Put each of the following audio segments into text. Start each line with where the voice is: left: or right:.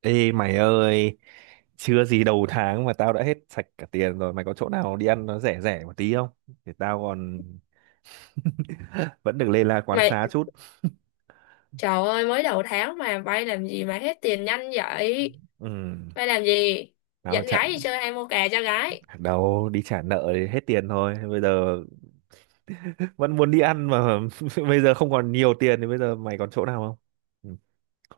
right: Ê mày ơi, chưa gì đầu tháng mà tao đã hết sạch cả tiền rồi. Mày có chỗ nào đi ăn nó rẻ rẻ một tí không? Thì tao còn vẫn được lê la quán
left: Mày,
right: xá chút.
left: trời ơi, mới đầu tháng mà bay làm gì mà hết tiền nhanh vậy?
right: Ừ,
left: Bay làm gì?
right: tao mà
left: Dẫn
right: trả
left: gái đi chơi hay mua kè cho gái?
right: đâu đi trả nợ thì hết tiền thôi. Bây giờ vẫn muốn đi ăn mà bây giờ không còn nhiều tiền thì bây giờ mày còn chỗ nào không? Ừ,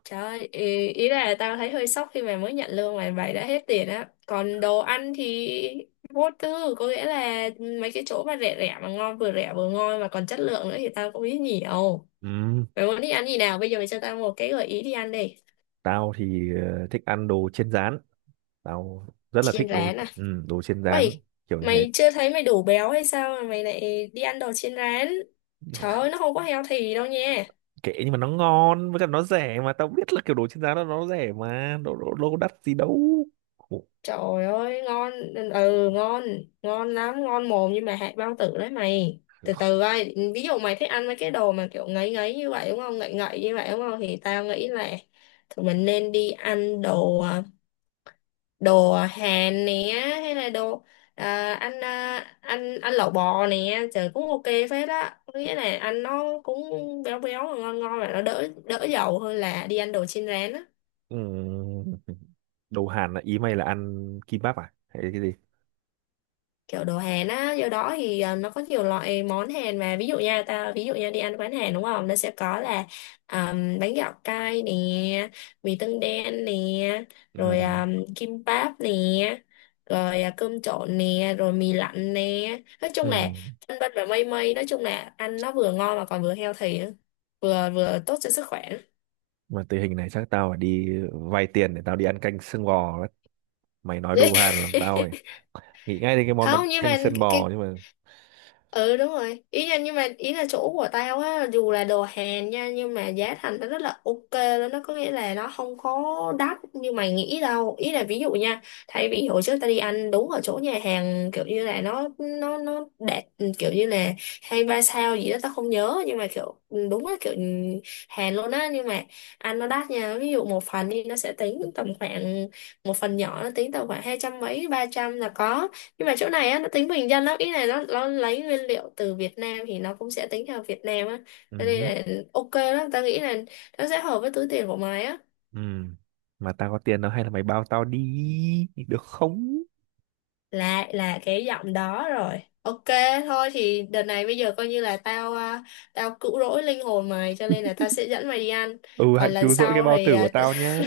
left: Trời ơi, ý là tao thấy hơi sốc khi mà mới nhận lương mà mày đã hết tiền á. Còn đồ ăn thì vô tư, có nghĩa là mấy cái chỗ mà rẻ rẻ mà ngon, vừa rẻ vừa ngon mà còn chất lượng nữa thì tao cũng biết nhiều.
right: ừ,
left: Mày muốn đi ăn gì nào? Bây giờ mày cho tao một cái gợi ý đi ăn đi.
right: tao thì thích ăn đồ chiên rán. Tao rất là thích
left: Chiên
right: đồ
left: rán à?
right: đồ chiên rán
left: Uầy,
right: kiểu như thế.
left: mày chưa thấy mày đủ béo hay sao mà mày lại đi ăn đồ chiên rán? Trời ơi, nó không có healthy đâu nha.
right: Kệ nhưng mà nó ngon với cả nó rẻ mà tao biết là kiểu đồ trên giá nó rẻ mà đồ đồ, đồ đắt gì đâu. Ủa,
left: Trời ơi, ngon, ừ, ngon, ngon lắm, ngon mồm nhưng mà hại bao tử đấy mày. Từ từ coi, ví dụ mày thích ăn mấy cái đồ mà kiểu ngấy ngấy như vậy đúng không, ngậy ngậy như vậy đúng không, thì tao nghĩ là tụi mình nên đi ăn đồ đồ Hàn nè, hay là đồ anh à, anh anh lẩu bò nè, trời cũng ok phết á. Có nghĩa là ăn nó cũng béo béo ngon ngon và nó đỡ đỡ dầu hơn là đi ăn đồ chiên rán á,
right: ừm, đồ Hàn là ý mày là ăn kimbap à hay cái gì?
left: kiểu đồ Hàn á. Do đó thì nó có nhiều loại món Hàn mà, ví dụ nha, ta ví dụ nha, đi ăn quán Hàn đúng không, nó sẽ có là à, bánh gạo cay nè, mì tương đen nè, rồi
right: Ừ.
left: kim báp nè, rồi cơm trộn nè, rồi mì lạnh nè. Nói
right: Ừ,
left: chung là vân vân và mây mây, nói chung là ăn nó vừa ngon mà còn vừa healthy nữa, vừa vừa tốt cho sức khỏe.
right: mà tình hình này chắc tao phải đi vay tiền để tao đi ăn canh xương bò đấy. Mày nói đồ Hàn làm tao phải nghĩ ngay đến cái món bánh
left: Không nhưng
right: canh
left: mà
right: xương bò
left: cái
right: nhưng mà
left: ừ đúng rồi, ý là nhưng mà ý là chỗ của tao á, dù là đồ Hàn nha, nhưng mà giá thành nó rất là ok luôn. Nó có nghĩa là nó không có đắt như mày nghĩ đâu. Ý là ví dụ nha, thay vì hồi trước tao đi ăn đúng ở chỗ nhà hàng kiểu như là nó đẹp, kiểu như là 2-3 sao gì đó tao không nhớ, nhưng mà kiểu đúng là kiểu Hàn luôn á, nhưng mà ăn nó đắt nha. Ví dụ một phần đi, nó sẽ tính tầm khoảng một phần nhỏ nó tính tầm khoảng 200 mấy 300 là có. Nhưng mà chỗ này á nó tính bình dân lắm, ý này nó lấy nguyên liệu từ Việt Nam thì nó cũng sẽ tính theo Việt Nam á. Cho
right: ừ.
left: nên
right: Hứ,
left: là ok lắm, ta nghĩ là nó sẽ hợp với túi tiền của mày á.
right: ừ, mà tao có tiền đâu, hay là mày bao tao đi được không?
left: Là cái giọng đó rồi, ok. Thôi thì đợt này bây giờ coi như là tao tao cứu rỗi linh hồn mày, cho nên là tao sẽ dẫn mày đi ăn.
right: Ừ, hãy
left: Còn lần
right: cứu rỗi cái
left: sau
right: bao
left: thì
right: tử của tao nhá.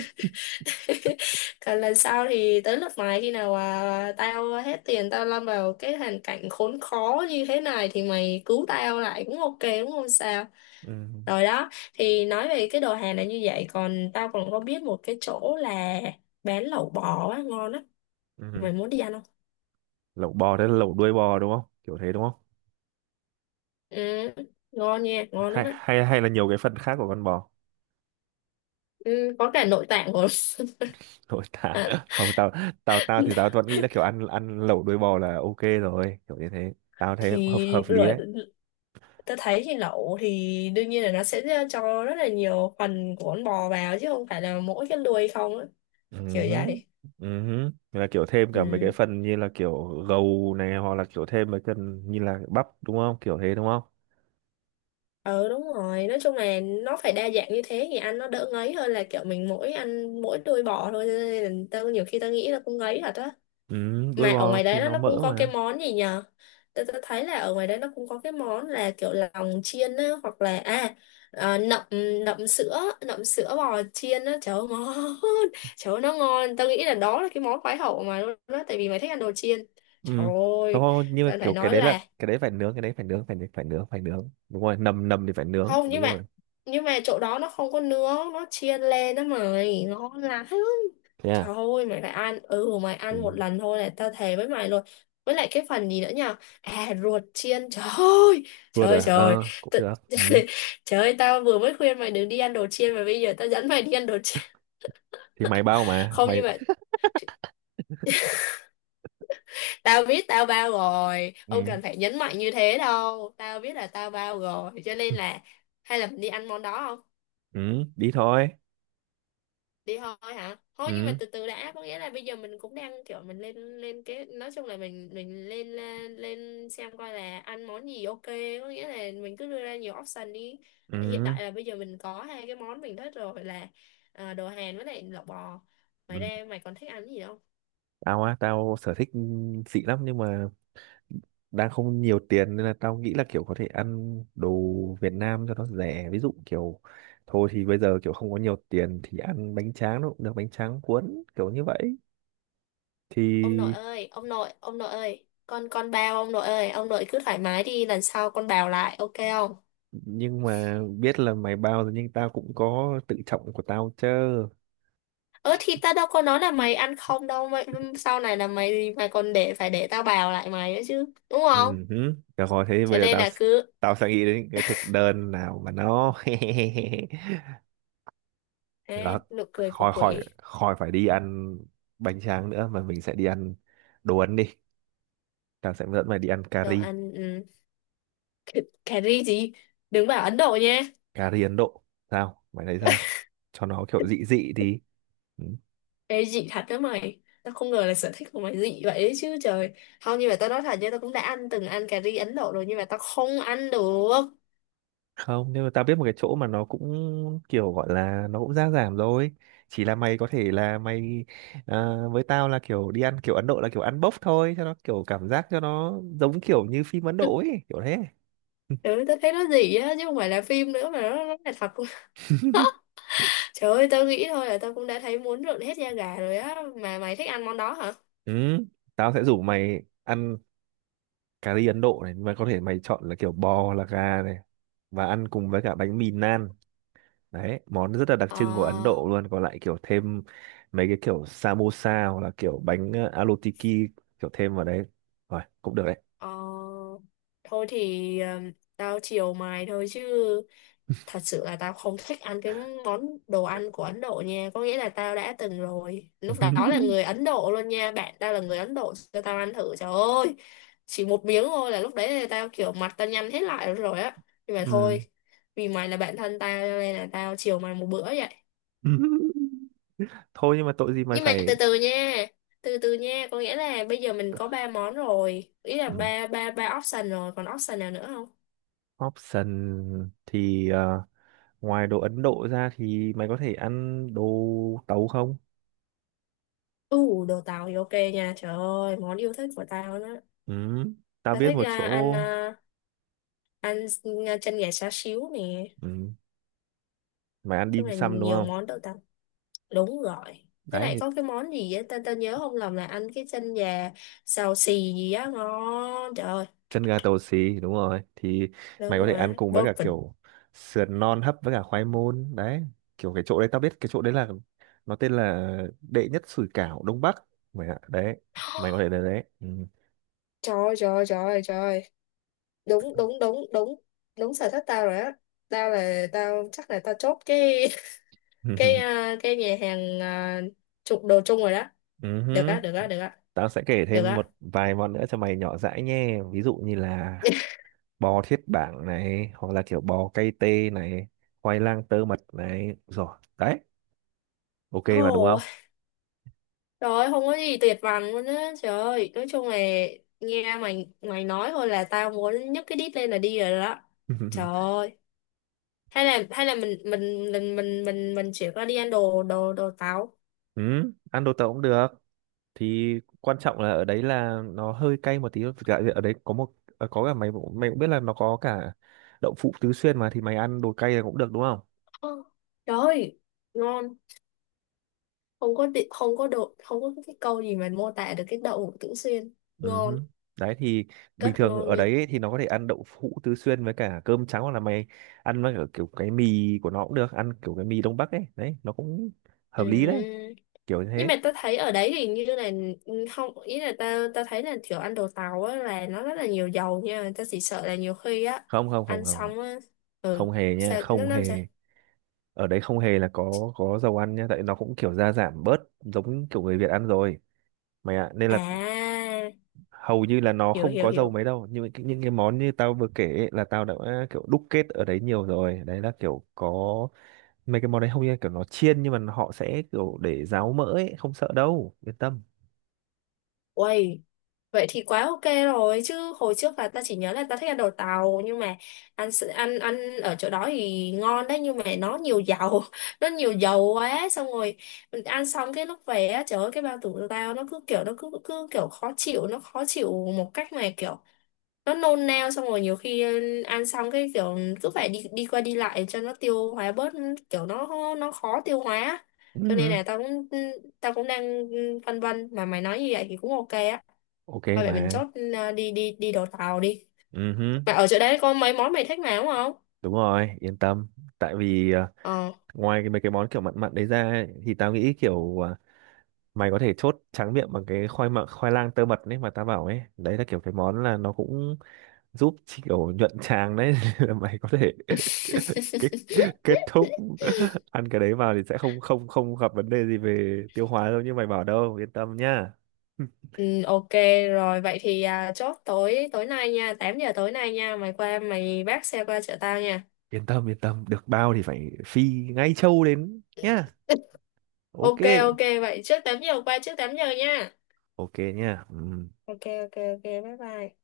left: còn lần sau thì tới lượt mày, khi nào tao hết tiền, tao lâm vào cái hoàn cảnh khốn khó như thế này thì mày cứu tao lại cũng ok, đúng không sao?
right: Ừ.
left: Rồi đó, thì nói về cái đồ hàng này như vậy, còn tao còn có biết một cái chỗ là bán lẩu bò á, ngon á.
right: Ừ.
left: Mày muốn đi ăn không?
right: Lẩu bò đấy là lẩu đuôi bò đúng không, kiểu thế đúng không?
left: Ừ, ngon nha, ngon lắm
right: hay
left: á.
right: hay hay là nhiều cái phần khác của con bò?
left: Ừ, có cả nội tạng rồi.
right: Thôi tao không, tao tao tao thì tao vẫn nghĩ là kiểu ăn ăn lẩu đuôi bò là ok rồi, kiểu như thế tao thấy hợp
left: Thì
right: hợp lý
left: lười.
right: đấy.
left: Tôi thấy thì lẩu thì đương nhiên là nó sẽ cho rất là nhiều phần của con bò vào chứ không phải là mỗi cái đuôi không á. Kiểu
right: Ừ.
left: vậy.
right: Ừ. Là kiểu thêm cả mấy cái
left: Ừ.
right: phần như là kiểu gầu này, hoặc là kiểu thêm mấy phần như là bắp đúng không, kiểu thế đúng không?
left: Ừ đúng rồi, nói chung là nó phải đa dạng như thế thì ăn nó đỡ ngấy hơn là kiểu mình mỗi ăn mỗi đuôi bò thôi. Cho nên là tao nhiều khi tao nghĩ là cũng ngấy thật á.
right: Ừ, đuôi
left: Mà ở
right: bò
left: ngoài
right: thì
left: đấy nó
right: nó
left: nó cũng
right: mỡ
left: có cái
right: mà.
left: món gì nhờ. Tôi thấy là ở ngoài đấy nó cũng có cái món là kiểu lòng chiên á, hoặc là à nậm, nậm sữa, nậm sữa bò chiên á, trời ơi ngon. Trời ơi nó ngon, tao nghĩ là đó là cái món khoái khẩu mà luôn đó, tại vì mày thích ăn đồ chiên. Trời
right: Ừ, không
left: ơi,
right: không, nhưng mà
left: tao phải
right: kiểu cái
left: nói
right: đấy
left: là
right: là cái đấy phải nướng cái đấy phải nướng đúng rồi, nầm nầm thì phải nướng
left: không nhưng
right: đúng
left: mà,
right: rồi.
left: nhưng mà chỗ đó nó không có nướng, nó chiên lên đó mày, ngon lắm.
right: Thế
left: Trời
right: à?
left: ơi mày lại ăn. Ừ mày
right: Ừ.
left: ăn một lần thôi này, tao thề với mày luôn. Với lại cái phần gì nữa nhỉ? À ruột chiên. Trời ơi, trời
right: Rút
left: ơi,
right: à?
left: trời
right: Ờ, cũng
left: tự...
right: được. Ừ.
left: Trời ơi tao vừa mới khuyên mày đừng đi ăn đồ chiên, mà bây giờ tao dẫn mày đi ăn đồ chiên.
right: Thì mày bao mà.
left: Không nhưng
right: Mày...
left: mà tao biết tao bao rồi,
right: Ừ.
left: không cần phải nhấn mạnh như thế đâu. Tao biết là tao bao rồi, cho nên là hay là mình đi ăn món đó không?
right: Ừ, đi thôi.
left: Đi thôi hả? Thôi nhưng mà
right: Ừ.
left: từ từ đã, có nghĩa là bây giờ mình cũng đang kiểu mình lên lên. Nói chung là mình lên lên lên xem coi là ăn món gì ok, có nghĩa là mình cứ đưa ra nhiều option đi. Hiện
right: Ừ.
left: tại là bây giờ mình có hai cái món mình thích rồi là đồ Hàn với lại lẩu bò.
right: Ừ.
left: Mày ra mày còn thích ăn gì không?
right: Tao á, tao sở thích xịn lắm nhưng mà đang không nhiều tiền nên là tao nghĩ là kiểu có thể ăn đồ Việt Nam cho nó rẻ. Ví dụ kiểu thôi thì bây giờ kiểu không có nhiều tiền thì ăn bánh tráng nó cũng được, bánh tráng cuốn kiểu như vậy.
left: Ông nội
right: Thì
left: ơi, ông nội, ông nội ơi, con bao ông nội ơi, ông nội cứ thoải mái đi, lần sau con bào lại ok không?
right: nhưng mà biết là mày bao rồi nhưng tao cũng có tự trọng của tao chứ.
left: Ơ thì tao đâu có nói là mày ăn không đâu mày. Sau này là mày mày còn để phải để tao bào lại mày nữa chứ, đúng không?
right: Ừ, hứ. Được rồi thế
left: Cho
right: bây giờ
left: nên
right: tao
left: là cứ
right: tao sẽ nghĩ đến cái thực đơn nào mà nó được,
left: nụ cười của
right: khỏi khỏi
left: quỷ.
right: khỏi phải đi ăn bánh tráng nữa mà mình sẽ đi ăn đồ Ấn đi. Tao sẽ dẫn mày đi ăn cà
left: Đồ
right: ri,
left: ăn ừ. cà, Cà ri gì? Đừng bảo Ấn Độ nha.
right: cà ri Ấn Độ, sao mày thấy sao, cho nó kiểu dị dị đi.
left: Ê dị thật đó mày, tao không ngờ là sở thích của mày dị vậy đấy chứ trời. Không nhưng mà tao nói thật nha, tao cũng đã ăn ăn cà ri Ấn Độ rồi, nhưng mà tao không ăn được.
right: Không nhưng mà tao biết một cái chỗ mà nó cũng kiểu gọi là nó cũng giá giảm rồi, chỉ là mày có thể là mày với tao là kiểu đi ăn kiểu Ấn Độ là kiểu ăn bốc thôi cho nó kiểu cảm giác cho nó giống kiểu như phim Ấn Độ ấy kiểu thế.
left: Ừ, tao thấy nó dị á, chứ không phải là phim nữa mà nó là thật. Trời ơi, tao nghĩ thôi là tao cũng đã thấy muốn rợn hết da gà rồi á, mà mày thích ăn món đó hả?
right: Ừ, tao sẽ rủ mày ăn cà ri Ấn Độ này mà có thể mày chọn là kiểu bò hoặc là gà này, và ăn cùng với cả bánh mì naan đấy, món rất là đặc trưng của Ấn
left: Ờ,
right: Độ luôn. Còn lại kiểu thêm mấy cái kiểu samosa hoặc là kiểu bánh alu tiki kiểu thêm vào đấy rồi cũng được đấy.
left: ờ, thôi thì tao chiều mày thôi chứ, thật sự là tao không thích ăn cái món đồ ăn của Ấn Độ nha. Có nghĩa là tao đã từng rồi, lúc đó là người Ấn Độ luôn nha, bạn tao là người Ấn Độ cho tao ăn thử, trời ơi, chỉ một miếng thôi là lúc đấy là tao kiểu mặt tao nhăn hết lại rồi á. Nhưng mà
right: Ừ.
left: thôi, vì mày là bạn thân tao, cho nên là tao chiều mày một bữa vậy.
right: Thôi nhưng mà tội gì mày
left: Nhưng mà từ
right: phải.
left: từ nha, từ từ nha, có nghĩa là bây giờ mình có ba món rồi, ý là
right: Ừ,
left: ba ba ba option rồi, còn option nào nữa không?
right: option thì ngoài đồ Ấn Độ ra thì mày có thể ăn đồ tàu không?
left: Ừ, đồ tàu thì ok nha, trời ơi món yêu thích của tao đó.
right: Ừ. Tao
left: Tao
right: biết
left: thích
right: một chỗ.
left: ăn ăn chân gà xá xíu nè, nói
right: Ừ. Mày ăn
left: chung
right: dim
left: là
right: sum đúng
left: nhiều
right: không?
left: món đồ tàu, đúng rồi. Thế
right: Đấy
left: này
right: thì
left: có cái món gì á, tao tao nhớ không lầm là ăn cái chân gà xào xì gì á ngon, trời ơi.
right: chân gà tàu xì đúng rồi, thì
left: Đúng
right: mày có thể ăn
left: rồi,
right: cùng với cả
left: perfect.
right: kiểu sườn non hấp với cả khoai môn đấy. Kiểu cái chỗ đấy, tao biết cái chỗ đấy là nó tên là đệ nhất sủi cảo Đông Bắc mày ạ. Đấy, mày có thể đến đấy.
left: Trời ơi, trời ơi, trời ơi, trời ơi. Đúng đúng đúng đúng, đúng sở thích tao rồi á. Tao là tao chắc là tao chốt cái
right: Ừ.
left: cái cái nhà hàng chụp đồ chung rồi đó.
right: Ừ
left: Được
right: hứ,
left: á, được á, được á,
right: tao sẽ kể
left: được
right: thêm
left: á.
right: một vài món nữa cho mày nhỏ dãi nhé. Ví dụ như là bò thiết bảng này, hoặc là kiểu bò cay tê này, khoai lang tơ mật này. Rồi, đấy, ok mà đúng
left: Ồ,
right: không?
left: trời ơi, không có gì tuyệt vời luôn á trời ơi. Nói chung là nghe mày mày nói thôi là tao muốn nhấc cái đít lên là đi rồi đó. Trời ơi, hay là mình chuyển qua đi ăn đồ đồ đồ táo.
right: Ừ, ăn đồ tàu cũng được. Thì quan trọng là ở đấy là nó hơi cay một tí. Thực ra ở đấy có một có cả mày cũng biết là nó có cả đậu phụ tứ xuyên mà, thì mày ăn đồ cay là cũng được đúng không?
left: Ờ, trời ơi ngon, không có đị- không có độ không có cái câu gì mà mô tả được cái đậu hũ Tửu Xuyên,
right: Ừ. Hứ.
left: ngon,
right: Đấy thì bình
left: rất
right: thường
left: ngon
right: ở
left: nha.
right: đấy ấy thì nó có thể ăn đậu hũ tứ xuyên với cả cơm trắng, hoặc là mày ăn với cả kiểu cái mì của nó cũng được, ăn kiểu cái mì Đông Bắc ấy, đấy nó cũng hợp lý đấy,
left: Ừ.
right: kiểu như
left: Nhưng
right: thế.
left: mà tao thấy ở đấy thì như là ừ, không, ý là tao tao thấy là kiểu ăn đồ tàu á là nó rất là nhiều dầu nha, tao chỉ sợ là nhiều khi á
right: không không không
left: ăn
right: không không
left: xong á, ừ,
right: không hề nha,
left: sao nó
right: không
left: làm sao.
right: hề. Ở đấy không hề là có dầu ăn nha, tại nó cũng kiểu gia giảm bớt giống kiểu người Việt ăn rồi mày ạ, nên là
left: À,
right: hầu như là nó
left: hiểu
right: không
left: hiểu
right: có dầu
left: hiểu.
right: mấy đâu. Nhưng những cái món như tao vừa kể ấy, là tao đã kiểu đúc kết ở đấy nhiều rồi, đấy là kiểu có mấy cái món đấy hầu như là kiểu nó chiên nhưng mà họ sẽ kiểu để ráo mỡ ấy, không sợ đâu, yên tâm.
left: Uầy, vậy thì quá ok rồi chứ, hồi trước là ta chỉ nhớ là ta thích ăn đồ tàu nhưng mà ăn s- ăn ăn ở chỗ đó thì ngon đấy, nhưng mà nó nhiều dầu. Nó nhiều dầu quá, xong rồi mình ăn xong cái lúc về á, trời ơi cái bao tử của tao nó cứ kiểu nó cứ cứ kiểu khó chịu, nó khó chịu một cách mà kiểu nó nôn nao, xong rồi nhiều khi ăn xong cái kiểu cứ phải đi đi qua đi lại cho nó tiêu hóa bớt, kiểu nó khó tiêu hóa á. Cho nên
right: Ừ.
left: là tao cũng đang phân vân, mà mày nói như vậy thì cũng ok á.
right: Ok
left: Thôi vậy mình
right: mà.
left: chốt, ừ, đi đi đi đồ tàu đi,
right: Ừ,
left: mà ở chỗ đấy có mấy món mày thích mà đúng không?
right: đúng rồi yên tâm. Tại vì
left: Ờ.
right: ngoài cái mấy cái món kiểu mặn mặn đấy ra ấy, thì tao nghĩ kiểu mày có thể chốt tráng miệng bằng cái khoai mặn khoai lang tơ mật đấy mà tao bảo ấy, đấy là kiểu cái món là nó cũng giúp chỉ kiểu nhuận tràng đấy. Là mày có thể kết, kết thúc ăn cái đấy vào thì sẽ không, không gặp vấn đề gì về tiêu hóa đâu như mày bảo đâu, yên tâm nhá.
left: Ừ, ok. Rồi vậy thì chốt tối tối nay nha, 8 giờ tối nay nha, mày qua mày vác xe qua chợ tao nha.
right: Yên tâm yên tâm, được bao thì phải phi ngay châu đến nhá. Ok.
left: Ok ok vậy trước 8 giờ qua, trước 8 giờ nha.
right: Ok nhá. Ừ.
left: Ok ok ok bye bye.